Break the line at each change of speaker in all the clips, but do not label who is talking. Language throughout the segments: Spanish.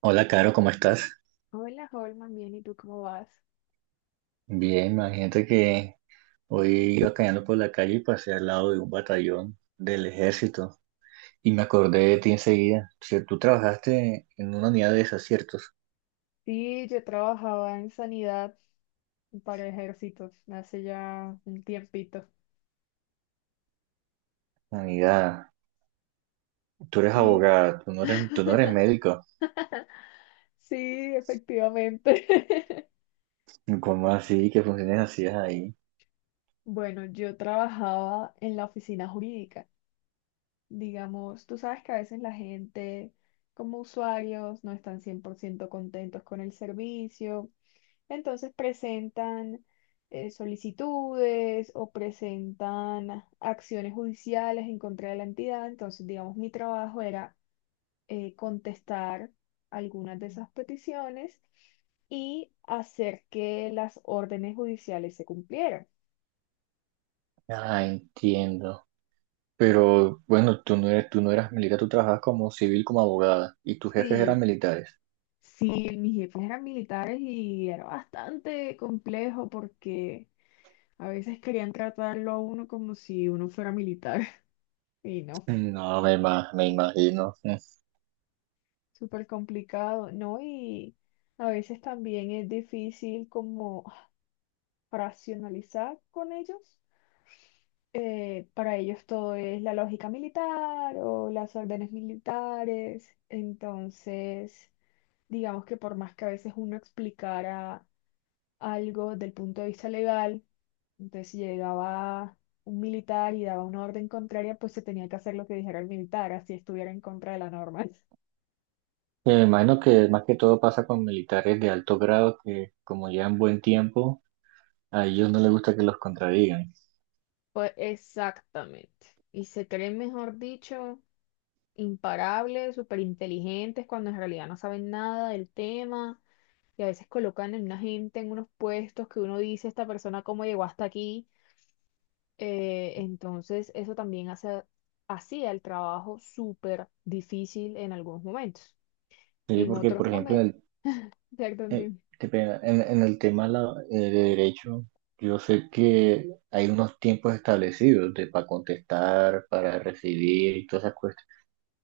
Hola, Caro, ¿cómo estás?
Hola, Holman, bien, ¿y tú cómo vas?
Bien, imagínate que hoy iba caminando por la calle y pasé al lado de un batallón del ejército y me acordé de ti enseguida. O sea, tú trabajaste en una unidad de esas, ¿ciertos?
Sí, yo trabajaba en sanidad para ejércitos hace ya un tiempito.
Unidad, tú eres
Sí.
abogada, tú no eres médico.
Sí, efectivamente.
¿Cómo así que funciones hacías ahí?
Bueno, yo trabajaba en la oficina jurídica. Digamos, tú sabes que a veces la gente, como usuarios, no están 100% contentos con el servicio. Entonces presentan solicitudes o presentan acciones judiciales en contra de la entidad. Entonces, digamos, mi trabajo era contestar algunas de esas peticiones y hacer que las órdenes judiciales se cumplieran.
Ah, entiendo. Pero bueno, tú no eras militar, tú trabajabas como civil, como abogada y tus jefes eran
Sí,
militares.
sí, mis jefes eran militares y era bastante complejo porque a veces querían tratarlo a uno como si uno fuera militar y no.
No, me, ima- Me imagino.
Súper complicado, ¿no? Y a veces también es difícil como racionalizar con ellos. Para ellos todo es la lógica militar o las órdenes militares. Entonces, digamos que por más que a veces uno explicara algo del punto de vista legal, entonces si llegaba un militar y daba una orden contraria, pues se tenía que hacer lo que dijera el militar, así estuviera en contra de la norma.
Sí, me imagino que más que todo pasa con militares de alto grado que como llevan buen tiempo, a ellos no les gusta que los contradigan.
Pues exactamente. Y se creen, mejor dicho, imparables, súper inteligentes, cuando en realidad no saben nada del tema. Y a veces colocan en una gente en unos puestos que uno dice, esta persona cómo llegó hasta aquí. Entonces, eso también hacía el trabajo súper difícil en algunos momentos.
Sí,
En
porque
otros
por ejemplo
momentos,
en el, eh,
exactamente,
qué pena, en el tema de derecho, yo sé que hay unos tiempos establecidos de para contestar, para recibir y todas esas cuestiones.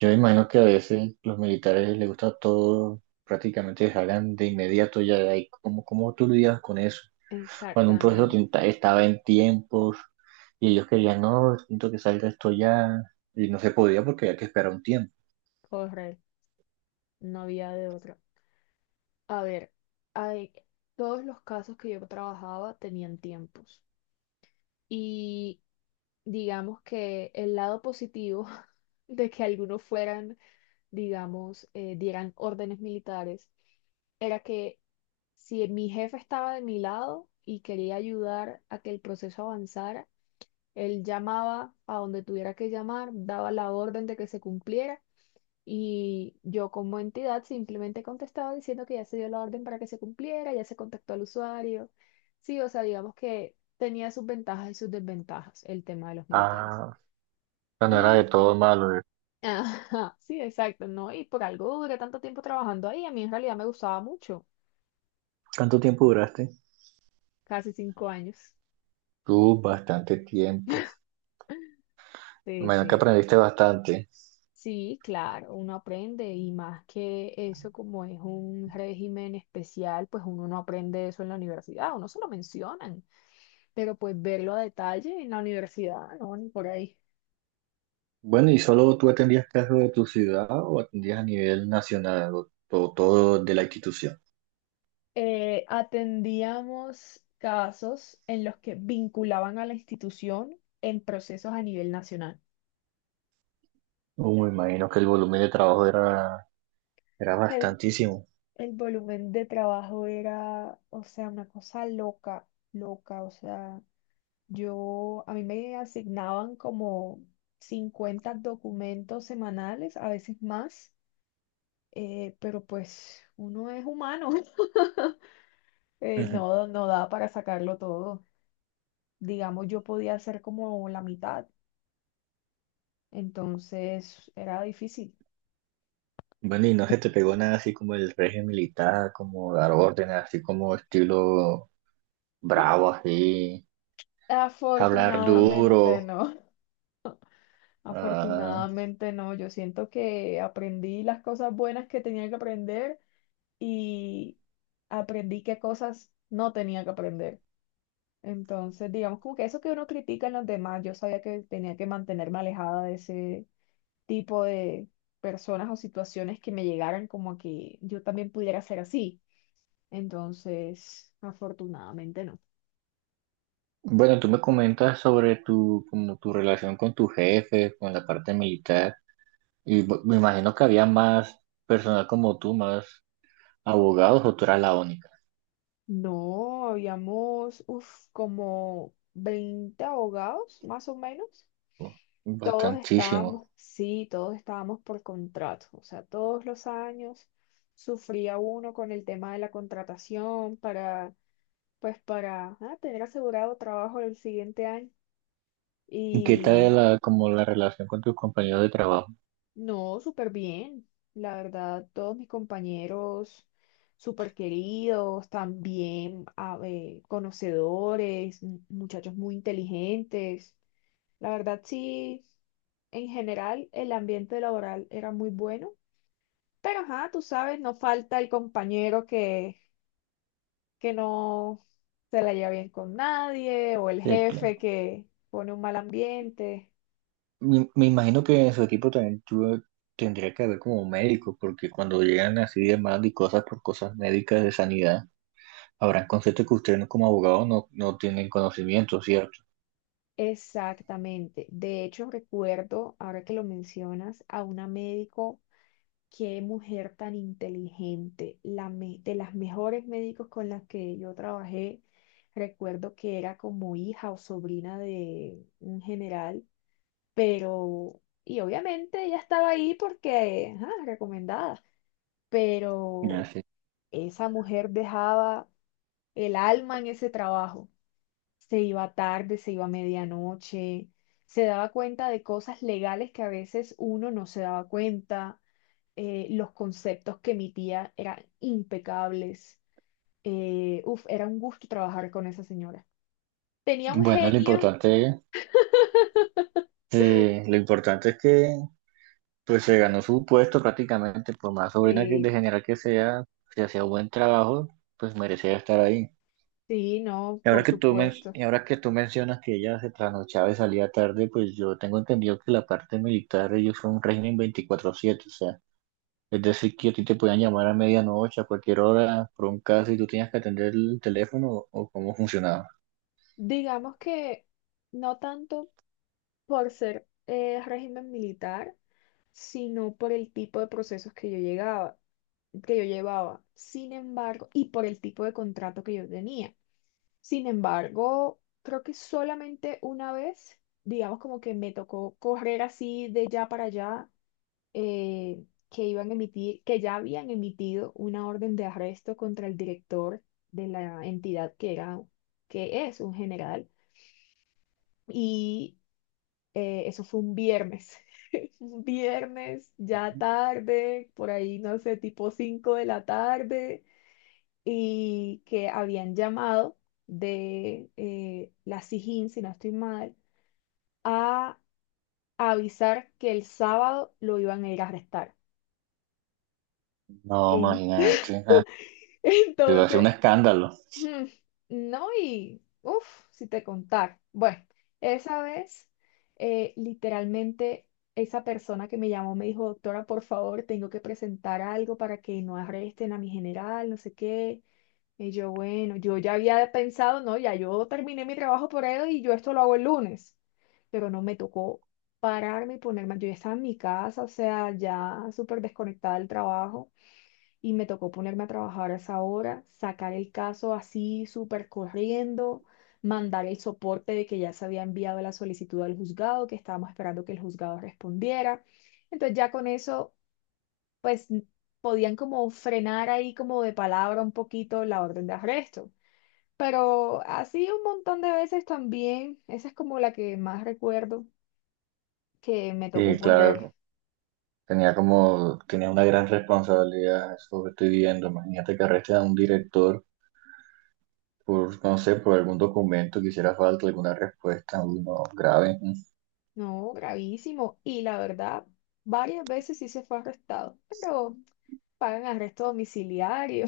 Yo me imagino que a veces los militares les gusta todo prácticamente que salgan de inmediato ya de ahí. ¿Cómo tú lidias con eso? Cuando un proceso
exactamente,
estaba en tiempos. Y ellos querían, no, siento que salga esto ya. Y no se podía porque había que esperar un tiempo.
correcto. No había de otra. A ver, hay, todos los casos que yo trabajaba tenían tiempos. Y digamos que el lado positivo de que algunos fueran, digamos, dieran órdenes militares, era que si mi jefe estaba de mi lado y quería ayudar a que el proceso avanzara, él llamaba a donde tuviera que llamar, daba la orden de que se cumpliera y yo como entidad simplemente contestaba diciendo que ya se dio la orden para que se cumpliera, ya se contactó al usuario. Sí, o sea, digamos que tenía sus ventajas y sus desventajas el tema de los militares.
Ah, o sea, no era de
Y,
todo malo.
ajá, sí, exacto, ¿no? Y por algo duré tanto tiempo trabajando ahí, a mí en realidad me gustaba mucho,
¿Cuánto tiempo duraste?
casi 5 años.
Tú, bastante tiempo.
Sí,
Bueno que
sí.
aprendiste bastante.
Sí, claro, uno aprende y más que eso, como es un régimen especial, pues uno no aprende eso en la universidad, uno se lo mencionan. Pero pues verlo a detalle en la universidad, no, ni por ahí.
Bueno, ¿y solo tú atendías casos de tu ciudad o atendías a nivel nacional o todo de la institución?
Atendíamos casos en los que vinculaban a la institución en procesos a nivel nacional.
Me imagino que el volumen de trabajo era
El,
bastantísimo.
el volumen de trabajo era, o sea, una cosa loca, loca, o sea, yo, a mí me asignaban como 50 documentos semanales, a veces más, pero pues uno es humano, no da para sacarlo todo. Digamos, yo podía hacer como la mitad, entonces era difícil.
Bueno, y no se te pegó nada así como el régimen militar, como dar órdenes, así como estilo bravo, así, hablar
Afortunadamente
duro.
no,
Ah.
afortunadamente no, yo siento que aprendí las cosas buenas que tenía que aprender y aprendí qué cosas no tenía que aprender. Entonces, digamos, como que eso que uno critica en los demás, yo sabía que tenía que mantenerme alejada de ese tipo de personas o situaciones que me llegaran como a que yo también pudiera ser así. Entonces, afortunadamente no.
Bueno, tú me comentas sobre tu, como tu relación con tu jefe, con la parte militar, y me imagino que había más personal como tú, más abogados, o tú eras la única.
No, habíamos, uf, como 20 abogados, más o menos.
¿No?
Todos
Bastantísimo.
estábamos, sí, todos estábamos por contrato. O sea, todos los años sufría uno con el tema de la contratación para, pues, para ah, tener asegurado trabajo el siguiente año.
¿Qué
Y
tal la, como la relación con tus compañeros de trabajo?
no, súper bien. La verdad, todos mis compañeros súper queridos, también a conocedores, muchachos muy inteligentes. La verdad, sí, en general el ambiente laboral era muy bueno, pero ajá, tú sabes, no falta el compañero que no se la lleva bien con nadie o el jefe que pone un mal ambiente.
Me imagino que en su equipo también tendría que haber como un médico, porque cuando llegan así demanda y cosas por cosas médicas de sanidad, habrán conceptos que ustedes como abogados no, no tienen conocimiento, ¿cierto?
Exactamente. De hecho, recuerdo, ahora que lo mencionas, a una médico, qué mujer tan inteligente, de las mejores médicos con las que yo trabajé. Recuerdo que era como hija o sobrina de un general, pero, y obviamente ella estaba ahí porque, ajá, recomendada, pero
Así.
esa mujer dejaba el alma en ese trabajo. Se iba tarde, se iba a medianoche, se daba cuenta de cosas legales que a veces uno no se daba cuenta, los conceptos que emitía eran impecables, uf, era un gusto trabajar con esa señora. Tenía un
Bueno,
genio,
lo importante es que pues se ganó su puesto prácticamente, por más sobrina que de
sí,
general que sea, si hacía buen trabajo, pues merecía estar ahí.
sí, no,
Y ahora
por
que
supuesto.
y ahora que tú mencionas que ella se trasnochaba y salía tarde, pues yo tengo entendido que la parte militar, ellos son un régimen 24/7, o sea, es decir, que a ti te podían llamar a medianoche, a cualquier hora, por un caso, y tú tenías que atender el teléfono, o cómo funcionaba.
Digamos que no tanto por ser régimen militar, sino por el tipo de procesos que yo llegaba. Que yo llevaba. Sin embargo, y por el tipo de contrato que yo tenía. Sin embargo, creo que solamente una vez, digamos como que me tocó correr así de ya para allá, eh, que iban a emitir, que ya habían emitido una orden de arresto contra el director de la entidad que es un general. Y eso fue un viernes. Un viernes, ya tarde, por ahí, no sé, tipo 5 de la tarde. Y que habían llamado de la Sijín, si no estoy mal, a avisar que el sábado lo iban a ir a arrestar.
No,
En-
imagínate, ah, iba a ser un
entonces,
escándalo.
mm, no, y uff, si te contar. Bueno, esa vez, literalmente, esa persona que me llamó me dijo, doctora, por favor, tengo que presentar algo para que no arresten a mi general, no sé qué. Y yo, bueno, yo ya había pensado, no, ya yo terminé mi trabajo por él y yo esto lo hago el lunes. Pero no me tocó pararme y ponerme, yo ya estaba en mi casa, o sea, ya súper desconectada del trabajo y me tocó ponerme a trabajar a esa hora, sacar el caso así súper corriendo, mandar el soporte de que ya se había enviado la solicitud al juzgado, que estábamos esperando que el juzgado respondiera. Entonces ya con eso, pues podían como frenar ahí como de palabra un poquito la orden de arresto. Pero así un montón de veces también, esa es como la que más recuerdo que me tocó
Sí,
correr.
claro, tenía una gran responsabilidad, eso que estoy viendo. Imagínate que arresten a un director por, no sé, por algún documento que hiciera falta, alguna respuesta, uno grave.
No, gravísimo. Y la verdad, varias veces sí se fue arrestado, pero pagan arresto domiciliario,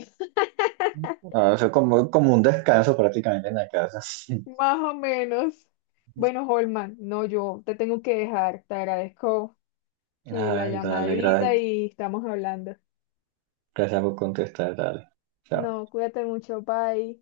Ah, o sea, como un descanso prácticamente en la casa.
más o menos. Bueno, Holman, no, yo te tengo que dejar. Te agradezco que la
Ay, dale,
llamadita y estamos hablando.
gracias por contestar, dale. Chao.
No, cuídate mucho, bye.